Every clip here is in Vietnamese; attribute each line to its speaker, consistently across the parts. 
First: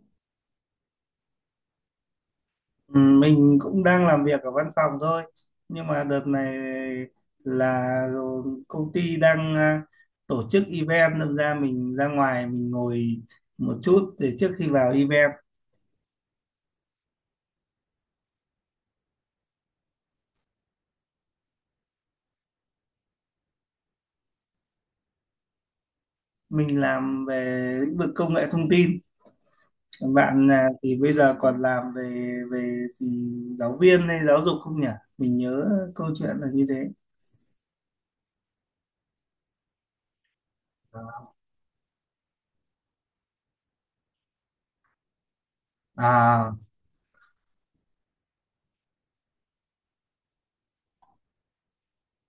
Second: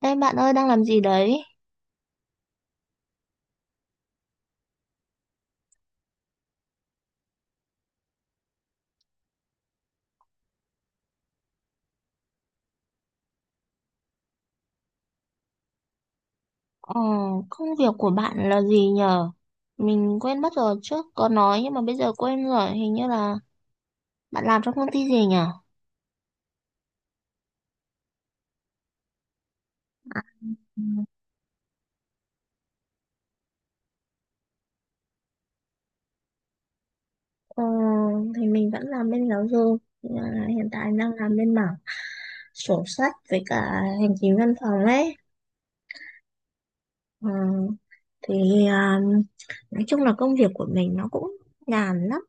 Speaker 1: Ê bạn ơi đang làm gì đấy?
Speaker 2: Ừ, mình cũng đang làm việc ở văn phòng thôi, nhưng mà đợt này là công ty đang tổ chức event, nên mình ra ngoài mình ngồi một chút để trước khi vào event.
Speaker 1: Ờ, công việc của bạn là gì nhờ? Mình quên mất rồi trước có nói nhưng mà bây giờ quên rồi. Hình như là bạn làm trong công ty gì nhở?
Speaker 2: Mình làm về lĩnh vực công nghệ thông tin. Còn
Speaker 1: À,
Speaker 2: bạn à, thì bây giờ còn làm về về thì giáo viên hay giáo dục không nhỉ? Mình nhớ câu chuyện là như thế.
Speaker 1: ờ, thì mình vẫn làm bên giáo dục nhưng mà hiện tại đang làm bên mảng sổ sách với cả hành chính văn phòng ấy.
Speaker 2: à
Speaker 1: Ờ, thì nói chung là công việc của mình nó cũng nhàn lắm,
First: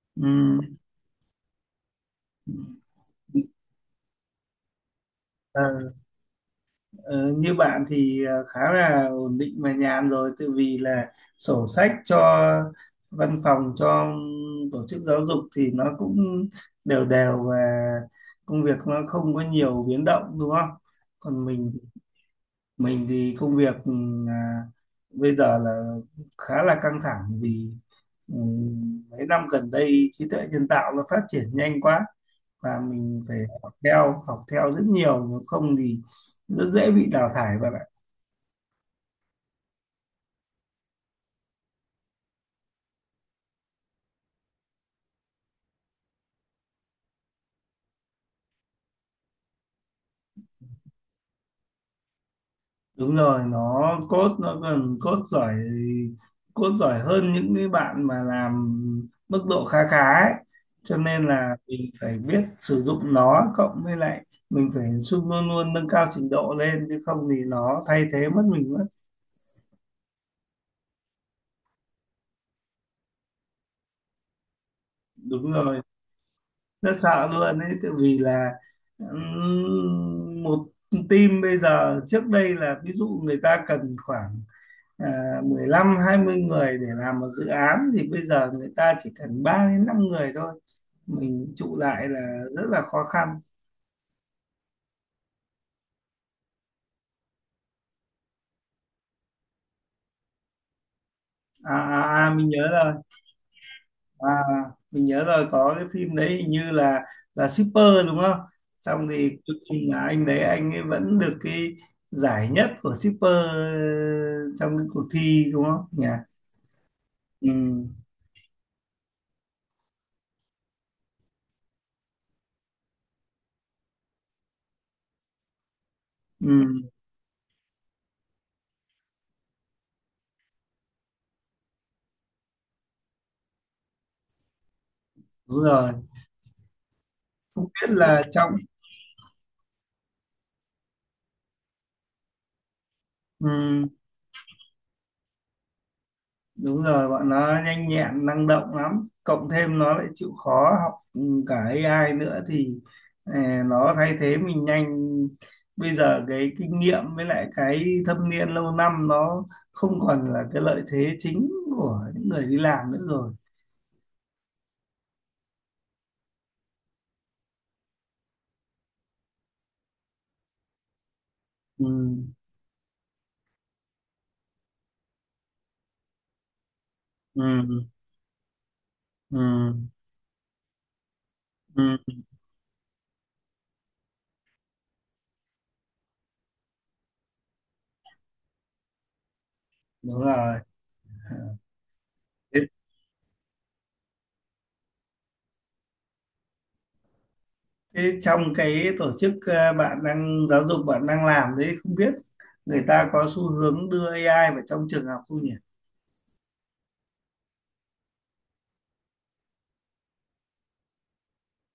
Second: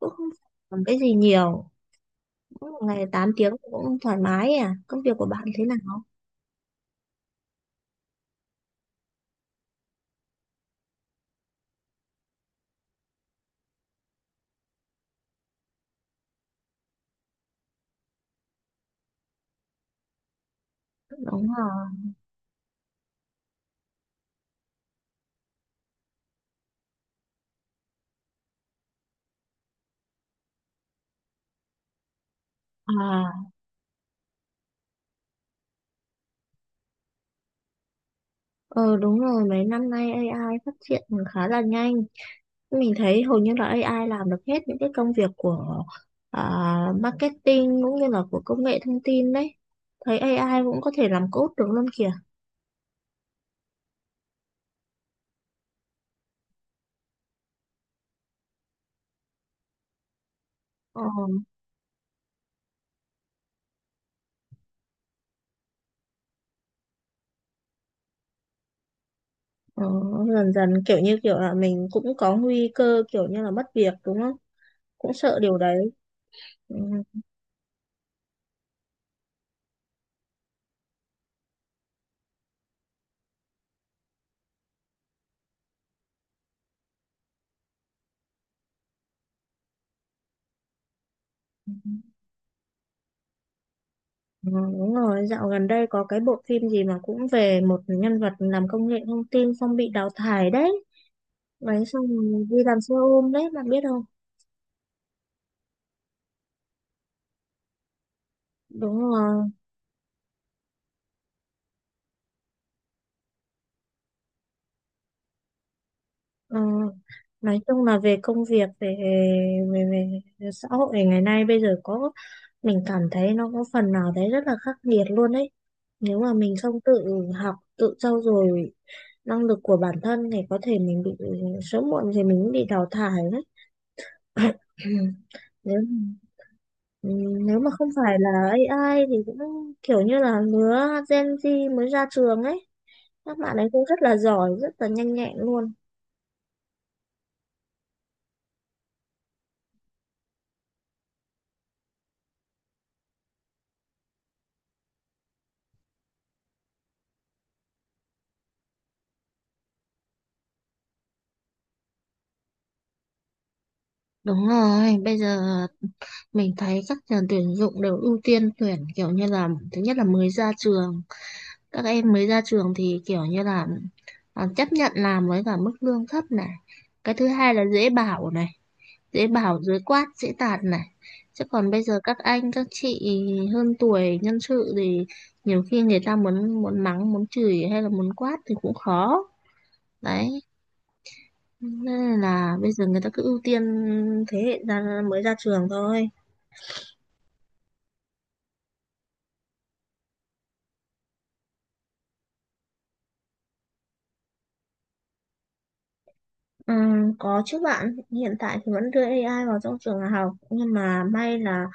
Speaker 1: cũng không làm cái gì nhiều, cũng một ngày 8 tiếng cũng thoải mái. À, công việc của bạn thế
Speaker 2: ừ.
Speaker 1: nào?
Speaker 2: Ờ, như bạn thì khá là ổn định và nhàn rồi tự vì là sổ sách cho văn phòng, cho tổ chức giáo dục thì nó cũng đều đều và công việc nó không có nhiều biến động đúng không? Còn
Speaker 1: Đúng
Speaker 2: mình
Speaker 1: rồi.
Speaker 2: mình thì công việc à, bây giờ là khá là căng thẳng vì ừ, mấy năm gần đây trí tuệ nhân tạo nó phát triển nhanh quá và mình phải
Speaker 1: À,
Speaker 2: học theo rất nhiều, nếu không thì rất dễ bị đào thải bạn ạ.
Speaker 1: ờ đúng rồi, mấy năm nay AI phát triển khá là nhanh. Mình thấy hầu như là AI làm được hết những cái công việc của à, marketing cũng như là của công nghệ thông tin đấy. Thấy AI cũng có thể làm code được luôn kìa.
Speaker 2: Đúng rồi, nó code, nó còn code giỏi, code giỏi hơn những cái bạn mà làm mức độ khá khá ấy. Cho
Speaker 1: Ờ,
Speaker 2: nên là mình phải biết sử dụng nó, cộng với lại mình phải luôn luôn nâng cao trình độ lên chứ không thì nó thay thế mất mình mất.
Speaker 1: ờ, dần dần kiểu như kiểu là mình cũng có nguy cơ kiểu như là mất việc đúng không? Cũng sợ
Speaker 2: Đúng
Speaker 1: điều
Speaker 2: rồi,
Speaker 1: đấy. Ừ,
Speaker 2: rất sợ luôn ấy tại vì là một team bây giờ trước đây là ví dụ người ta cần khoảng 15-20 người để làm một dự án, thì bây giờ người ta chỉ cần 3 đến 5 người thôi, mình trụ lại là rất là khó khăn.
Speaker 1: ừ, đúng rồi, dạo gần đây có cái bộ phim gì mà cũng về một nhân vật làm công nghệ thông tin xong bị đào thải đấy. Đấy xong rồi
Speaker 2: Mình
Speaker 1: đi
Speaker 2: nhớ
Speaker 1: làm
Speaker 2: rồi,
Speaker 1: xe ôm đấy bạn biết không?
Speaker 2: à, mình nhớ rồi, có cái phim đấy hình như là shipper đúng không,
Speaker 1: Đúng
Speaker 2: xong thì
Speaker 1: rồi.
Speaker 2: cuối cùng là anh đấy anh ấy vẫn được cái giải nhất của shipper trong cái cuộc thi đúng không nhỉ?
Speaker 1: Ờ, nói
Speaker 2: Ừ,
Speaker 1: chung là về công việc, về, về về xã hội ngày nay bây giờ có mình cảm thấy nó có phần nào đấy rất là khắc nghiệt luôn đấy. Nếu mà mình không
Speaker 2: ừ,
Speaker 1: tự học, tự trau dồi năng lực của bản thân thì có thể mình bị sớm muộn thì mình cũng bị đào thải đấy.
Speaker 2: đúng
Speaker 1: Nếu
Speaker 2: rồi.
Speaker 1: Ừ, nếu
Speaker 2: Không
Speaker 1: mà không
Speaker 2: biết
Speaker 1: phải
Speaker 2: là
Speaker 1: là
Speaker 2: trong
Speaker 1: AI thì cũng kiểu như là lứa Gen Z mới ra trường ấy, các bạn ấy cũng
Speaker 2: ừ,
Speaker 1: rất là giỏi rất là nhanh nhẹn luôn.
Speaker 2: Đúng rồi, bọn nó nhanh nhẹn, năng động lắm. Cộng thêm nó lại chịu khó học, cả AI nữa thì ờ, nó thay thế mình nhanh. Bây giờ cái kinh nghiệm với lại cái thâm niên lâu năm nó không còn là cái lợi thế chính của những người đi làm nữa rồi.
Speaker 1: Đúng rồi, bây giờ mình thấy các trường tuyển dụng đều ưu tiên tuyển kiểu như là thứ nhất là mới ra trường, các
Speaker 2: Ừ,
Speaker 1: em mới ra trường thì kiểu như là chấp nhận làm với cả mức lương thấp này. Cái thứ hai là
Speaker 2: ừ,
Speaker 1: dễ bảo này, dễ bảo
Speaker 2: ừ,
Speaker 1: dễ quát, dễ tạt này. Chứ còn bây
Speaker 2: ừ.
Speaker 1: giờ các anh các chị hơn tuổi nhân sự thì nhiều khi người ta muốn muốn mắng, muốn chửi hay là muốn quát thì cũng khó.
Speaker 2: Đúng
Speaker 1: Đấy,
Speaker 2: rồi.
Speaker 1: nên là
Speaker 2: Thế,
Speaker 1: bây giờ người ta cứ ưu tiên thế hệ mới ra trường thôi.
Speaker 2: thế, trong cái tổ chức bạn đang giáo dục bạn đang làm đấy, không biết người ta có xu hướng đưa AI vào trong trường học không nhỉ?
Speaker 1: Ừ, có chứ bạn, hiện tại thì vẫn đưa AI vào trong trường học nhưng mà may là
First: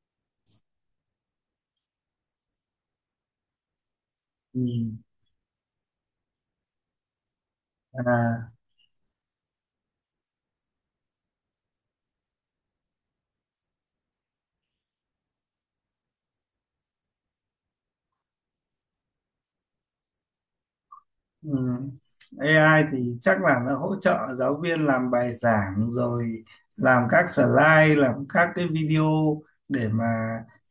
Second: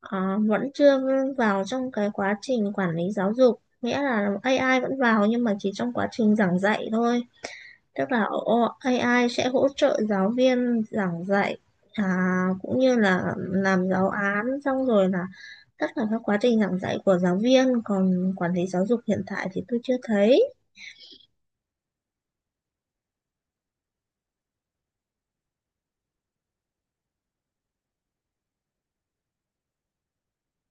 Speaker 1: ờ, vẫn chưa vào trong cái quá trình quản lý giáo dục. Nghĩa là
Speaker 2: Ừ.
Speaker 1: AI vẫn vào nhưng mà chỉ trong quá trình giảng dạy thôi. Tức là
Speaker 2: À,
Speaker 1: AI sẽ hỗ trợ giáo viên giảng dạy, à, cũng như là làm giáo án xong rồi là tất cả các quá trình giảng dạy của giáo viên, còn quản lý giáo dục hiện tại thì tôi chưa thấy.
Speaker 2: ừm. AI thì chắc là nó hỗ trợ giáo viên làm bài giảng rồi, làm các slide, làm các cái video để mà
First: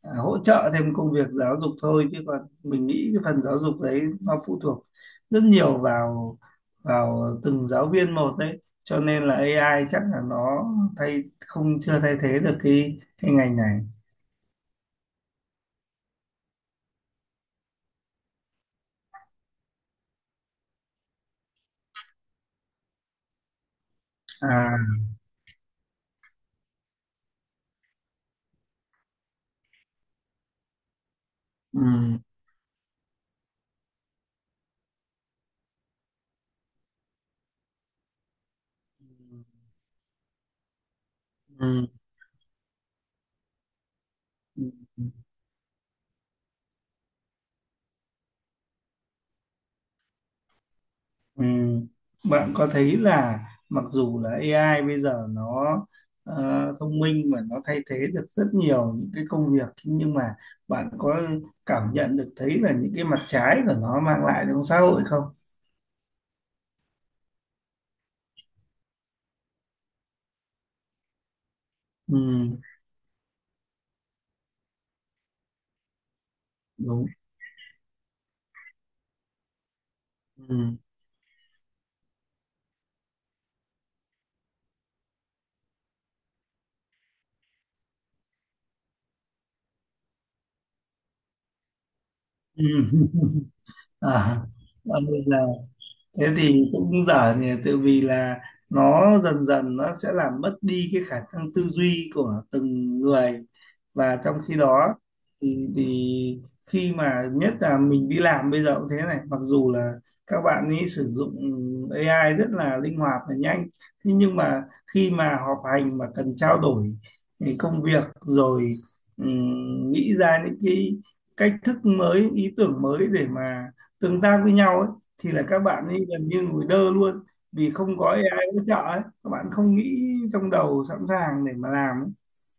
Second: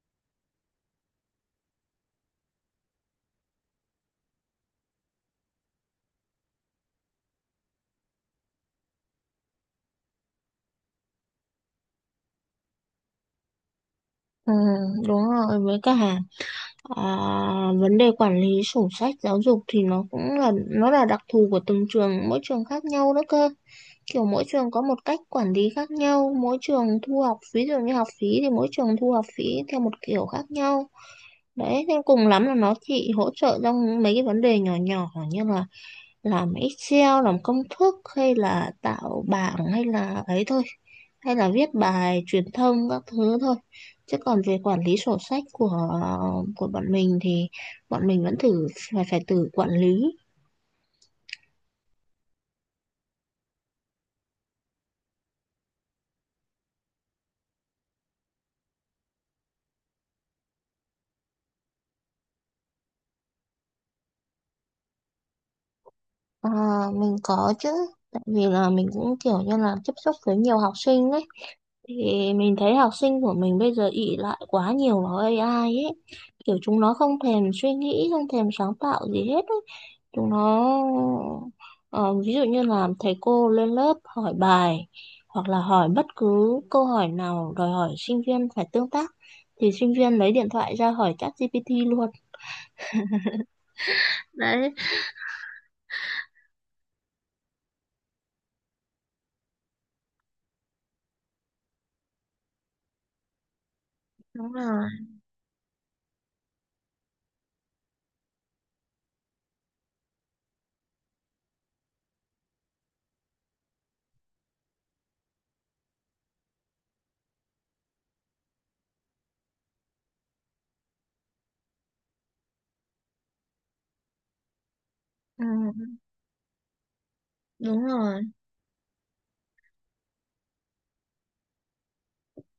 Speaker 2: hỗ trợ thêm công việc giáo dục thôi, chứ còn mình nghĩ cái phần giáo dục đấy nó phụ thuộc rất nhiều vào vào từng giáo viên một đấy, cho nên là AI chắc là nó thay không chưa thay thế được cái ngành này.
Speaker 1: Ừ, đúng rồi, với cả à, vấn đề quản lý sổ sách giáo dục thì nó cũng là nó là đặc thù của từng trường, mỗi trường khác nhau đó cơ, kiểu mỗi trường có
Speaker 2: À,
Speaker 1: một cách quản lý khác nhau, mỗi trường thu học phí, ví dụ như học phí thì mỗi trường thu học phí theo một kiểu khác nhau. Đấy, nên
Speaker 2: ừ,
Speaker 1: cùng lắm là nó chỉ hỗ trợ trong mấy cái vấn đề nhỏ nhỏ như là làm Excel, làm công thức hay là tạo bảng hay là ấy thôi. Hay là viết
Speaker 2: ừ,
Speaker 1: bài truyền thông các thứ thôi. Chứ còn về quản lý
Speaker 2: ừ.
Speaker 1: sổ sách của bọn mình thì bọn mình vẫn phải phải tự quản lý.
Speaker 2: Ừ. Bạn có thấy là mặc dù là AI bây giờ nó ờ, thông minh và nó thay thế được rất nhiều những cái công việc, nhưng mà bạn có cảm nhận được thấy là những cái mặt trái của nó mang lại trong xã hội không?
Speaker 1: À, mình có chứ, tại vì là mình cũng kiểu như là tiếp xúc với nhiều học sinh ấy. Thì
Speaker 2: Ừ,
Speaker 1: mình thấy học sinh của mình bây giờ ỷ lại quá nhiều vào AI ấy. Kiểu chúng nó
Speaker 2: đúng.
Speaker 1: không thèm suy nghĩ, không thèm sáng tạo gì hết ấy. Chúng nó
Speaker 2: Ừ.
Speaker 1: ờ, ví dụ như là thầy cô lên lớp hỏi bài hoặc là hỏi bất cứ câu hỏi nào đòi hỏi sinh viên phải tương tác thì sinh viên lấy điện thoại ra hỏi ChatGPT luôn.
Speaker 2: Ừ. À,
Speaker 1: Đấy,
Speaker 2: bây giờ thế thì cũng dở nhỉ tự vì là nó dần dần nó sẽ làm mất đi cái khả năng tư duy của từng người, và trong
Speaker 1: đúng
Speaker 2: khi đó
Speaker 1: rồi.
Speaker 2: thì khi mà nhất là mình đi làm bây giờ cũng thế này, mặc dù là các bạn ấy sử dụng AI rất là linh hoạt và nhanh, thế nhưng mà khi mà họp hành mà cần trao đổi thì công việc rồi nghĩ ra những cái cách thức mới, ý tưởng mới để mà tương tác với nhau ấy, thì là
Speaker 1: Ừ,
Speaker 2: các bạn ấy gần như ngồi đơ luôn, vì
Speaker 1: đúng
Speaker 2: không có
Speaker 1: rồi.
Speaker 2: AI hỗ trợ ấy. Các bạn không nghĩ trong đầu sẵn sàng để mà làm ấy.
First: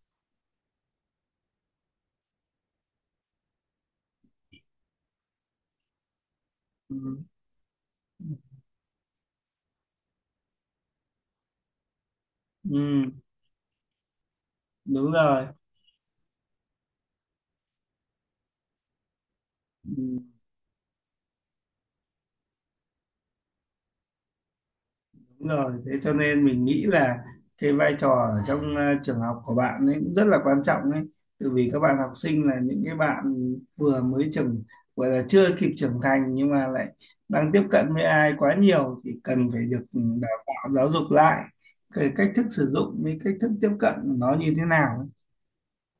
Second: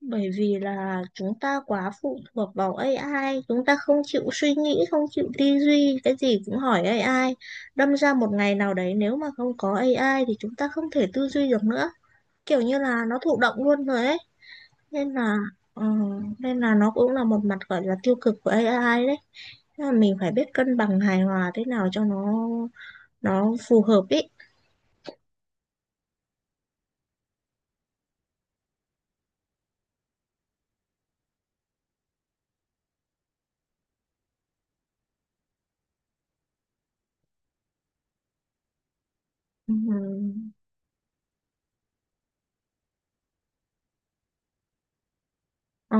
Speaker 1: Bởi vì là chúng ta quá phụ thuộc vào AI, chúng ta không chịu suy nghĩ, không chịu tư duy, cái gì cũng hỏi
Speaker 2: Ừ.
Speaker 1: AI. Đâm ra một ngày nào đấy nếu mà không có AI thì chúng ta không thể tư duy được nữa, kiểu như
Speaker 2: Ừ,
Speaker 1: là nó thụ động luôn rồi ấy.
Speaker 2: đúng
Speaker 1: Nên là
Speaker 2: rồi,
Speaker 1: ờ, nên là nó cũng là một mặt gọi là tiêu cực của AI đấy. Thế là mình
Speaker 2: ừ,
Speaker 1: phải biết cân bằng hài hòa thế nào cho nó phù hợp ý.
Speaker 2: đúng rồi, thế cho nên mình nghĩ là cái vai trò ở trong trường học của bạn ấy cũng rất là quan trọng ấy. Tại vì các bạn học sinh là những cái bạn vừa mới trưởng gọi là chưa kịp trưởng thành nhưng mà lại đang tiếp cận với AI quá nhiều thì cần phải
Speaker 1: Ừ.
Speaker 2: được đào tạo giáo dục lại cái cách thức sử dụng với cách thức tiếp cận nó như thế nào ấy.
Speaker 1: Ờ,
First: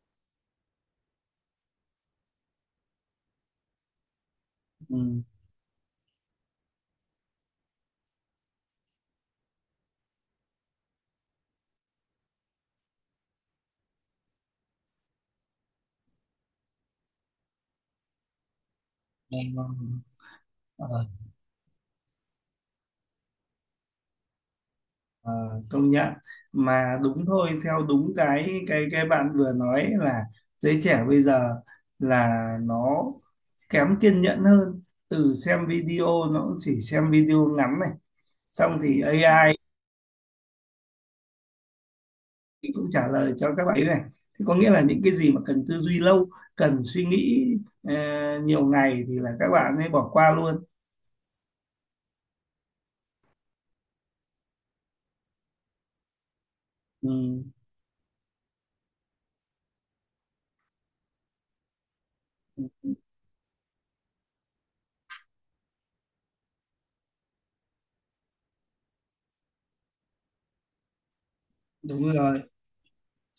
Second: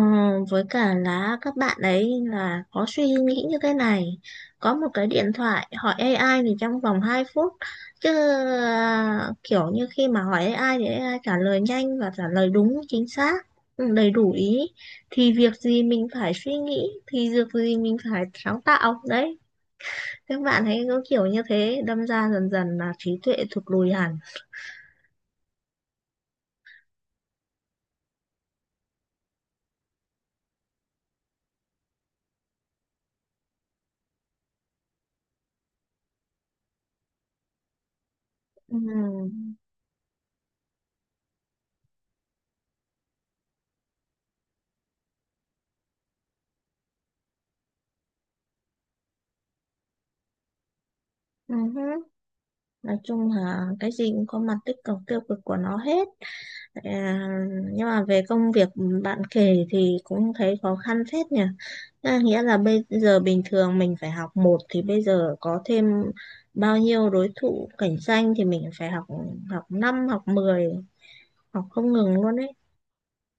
Speaker 1: với cả là các bạn ấy là có suy nghĩ như thế này, có một cái
Speaker 2: Ừ,
Speaker 1: điện thoại hỏi AI thì trong vòng 2 phút, chứ kiểu như khi mà hỏi AI thì AI trả lời nhanh và trả lời đúng chính xác, ừ, đầy đủ ý, thì việc gì mình phải suy nghĩ, thì việc gì mình phải sáng tạo đấy.
Speaker 2: nghe ngon.
Speaker 1: Các bạn ấy có
Speaker 2: Ờ,
Speaker 1: kiểu như thế đâm ra dần dần là trí tuệ thụt lùi hẳn.
Speaker 2: ờ, công nhận mà đúng thôi, theo đúng cái bạn vừa nói là giới trẻ bây giờ là nó kém kiên nhẫn hơn, từ xem video nó cũng chỉ xem video ngắn này,
Speaker 1: Ừ.
Speaker 2: xong thì AI thì cũng trả lời cho các bạn ấy này, thì có nghĩa là những cái gì mà cần tư duy lâu, cần suy nghĩ ờ, nhiều ngày thì là các bạn ấy bỏ qua luôn.
Speaker 1: Ừ. Nói chung là cái gì cũng có mặt tích cực tiêu cực của nó hết.
Speaker 2: Ừ,
Speaker 1: À, nhưng mà về công việc bạn kể thì cũng thấy khó khăn phết nhỉ. À, nghĩa là
Speaker 2: ừ,
Speaker 1: bây giờ bình thường mình phải học một thì bây giờ có thêm bao nhiêu đối thủ cạnh tranh thì mình phải học, học 5 học mười, học không
Speaker 2: đúng
Speaker 1: ngừng luôn
Speaker 2: rồi,
Speaker 1: ấy.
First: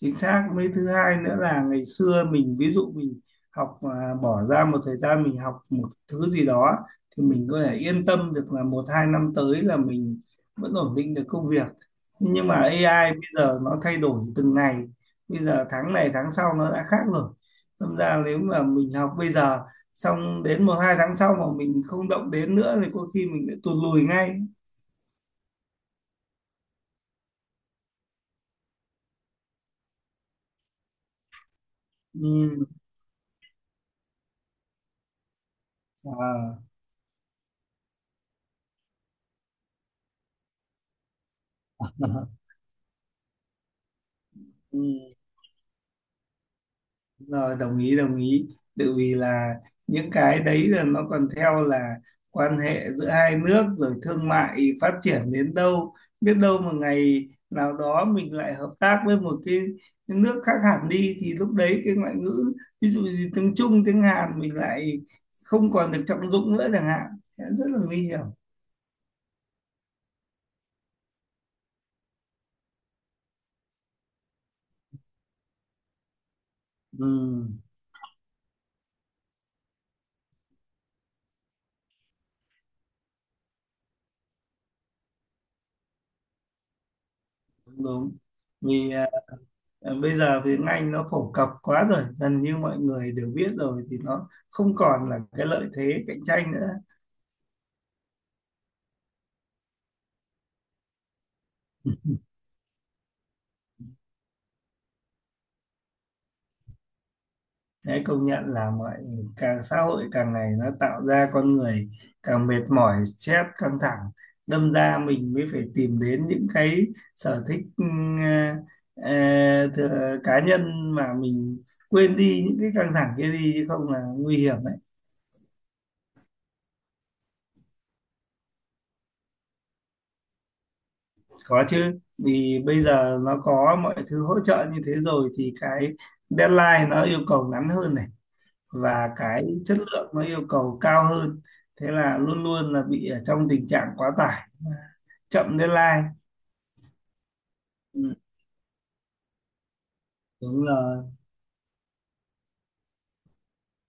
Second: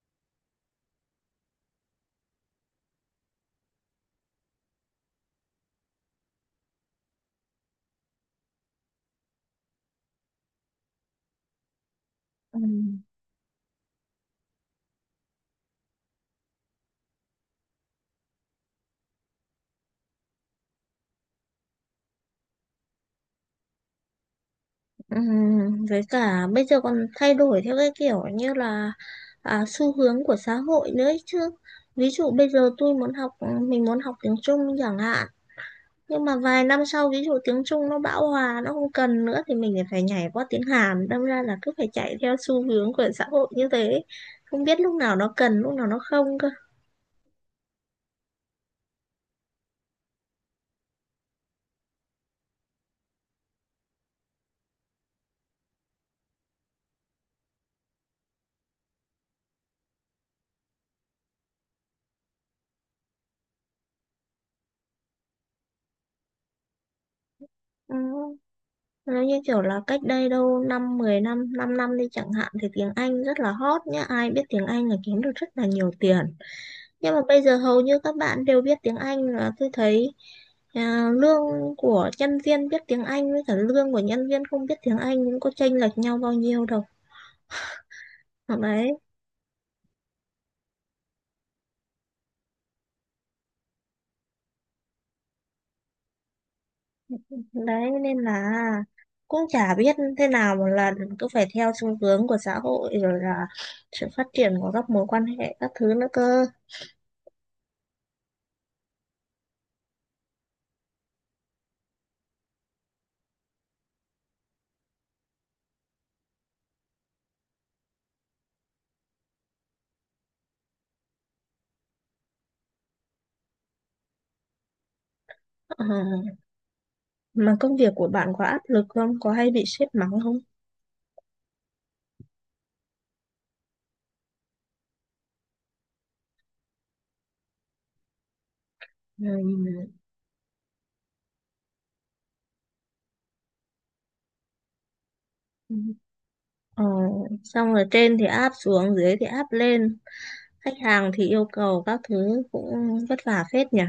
Speaker 2: chính xác. Mấy thứ hai nữa là ngày xưa mình ví dụ mình học bỏ ra một thời gian mình học một thứ gì đó, thì mình có thể yên tâm được là một hai năm tới là mình vẫn ổn định được công việc. Thế nhưng mà
Speaker 1: Ừ.
Speaker 2: AI bây giờ nó thay đổi từng ngày, bây giờ tháng này tháng sau nó đã khác rồi, đâm ra nếu mà mình học bây giờ xong đến một hai tháng sau mà mình không động đến nữa thì có khi mình lại tụt lùi ngay.
Speaker 1: Với cả bây giờ còn thay đổi theo cái kiểu như là xu hướng của xã hội nữa ấy chứ. Ví dụ bây
Speaker 2: Ừ.
Speaker 1: giờ mình muốn học tiếng Trung chẳng hạn, nhưng mà
Speaker 2: À.
Speaker 1: vài năm sau ví dụ tiếng Trung nó bão hòa nó không cần nữa thì mình lại phải nhảy qua tiếng Hàn, đâm ra là cứ phải chạy theo xu hướng của xã hội như thế, không biết
Speaker 2: Ừ.
Speaker 1: lúc nào nó cần lúc nào nó không cơ.
Speaker 2: Rồi, đồng ý, đồng ý, tại vì là những cái đấy là nó còn theo là quan hệ giữa hai nước rồi thương mại phát triển đến đâu, biết đâu một ngày nào đó mình lại hợp tác với cái nước khác hẳn đi thì lúc đấy cái ngoại ngữ ví dụ như tiếng Trung tiếng Hàn mình lại không còn được trọng dụng nữa chẳng hạn. Thế rất là nguy hiểm.
Speaker 1: Ừ. Nó như kiểu là cách đây đâu năm 10 năm 5 năm đi chẳng hạn thì tiếng Anh rất là hot nhá, ai biết tiếng Anh là kiếm được rất là nhiều tiền,
Speaker 2: Ừ,
Speaker 1: nhưng mà bây giờ hầu như các bạn đều biết tiếng Anh là tôi thấy. À, lương của nhân viên biết tiếng Anh với cả lương của nhân viên không biết tiếng Anh cũng có chênh lệch nhau bao nhiêu đâu.
Speaker 2: đúng, đúng,
Speaker 1: Đấy,
Speaker 2: vì Ờ, bây giờ tiếng Anh nó phổ cập quá rồi, gần như mọi người đều biết rồi thì nó không còn là cái lợi thế cạnh tranh nữa.
Speaker 1: đấy nên là cũng chả biết thế nào, một lần cứ phải theo xu hướng của xã hội rồi là sự phát triển của các mối quan hệ các thứ nữa cơ.
Speaker 2: Thế công nhận là càng xã hội càng ngày nó tạo ra con người càng mệt mỏi, stress, căng thẳng. Đâm ra mình mới phải tìm đến những cái sở thích ờ, thừa, cá nhân mà mình quên đi những cái căng thẳng kia đi chứ không là nguy hiểm đấy.
Speaker 1: Ờ, mà công việc của bạn có áp lực không, có hay bị sếp mắng không?
Speaker 2: Có chứ, vì bây giờ nó có mọi thứ hỗ trợ như thế rồi thì cái deadline nó yêu cầu ngắn hơn này và cái chất
Speaker 1: Ừ.
Speaker 2: lượng nó yêu cầu cao hơn. Thế là luôn luôn là bị ở trong tình trạng quá tải, chậm
Speaker 1: Ừ.
Speaker 2: deadline.
Speaker 1: Ờ, xong rồi
Speaker 2: Ừ,
Speaker 1: trên thì áp xuống dưới thì áp lên,
Speaker 2: đúng
Speaker 1: khách
Speaker 2: rồi.
Speaker 1: hàng thì yêu cầu các thứ cũng vất vả phết nhỉ.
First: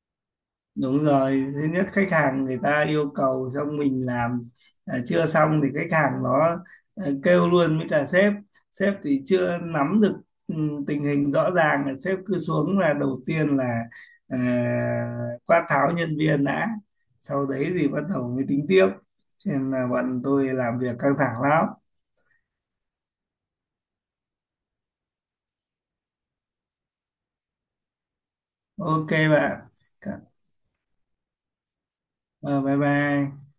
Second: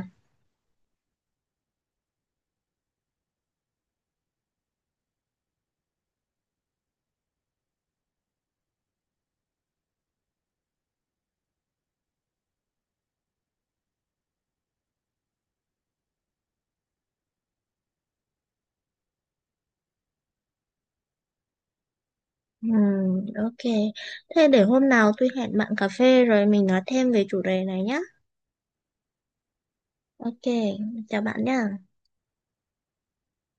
Speaker 2: Đúng rồi, thứ nhất khách hàng người ta yêu cầu xong mình làm chưa xong thì khách hàng nó kêu luôn với cả sếp. Sếp thì chưa nắm được ừ, tình hình rõ ràng là sếp cứ xuống là đầu tiên là à, quát tháo nhân viên đã. Sau đấy thì bắt đầu mới tính tiếp. Cho nên là bọn tôi làm việc căng thẳng lắm.
Speaker 1: Ừ, ok, thế để hôm nào tôi hẹn bạn cà phê rồi mình nói thêm về chủ đề này nhé.
Speaker 2: Ok bạn.
Speaker 1: Ok, chào bạn nhé.
Speaker 2: Ờ, bye bye.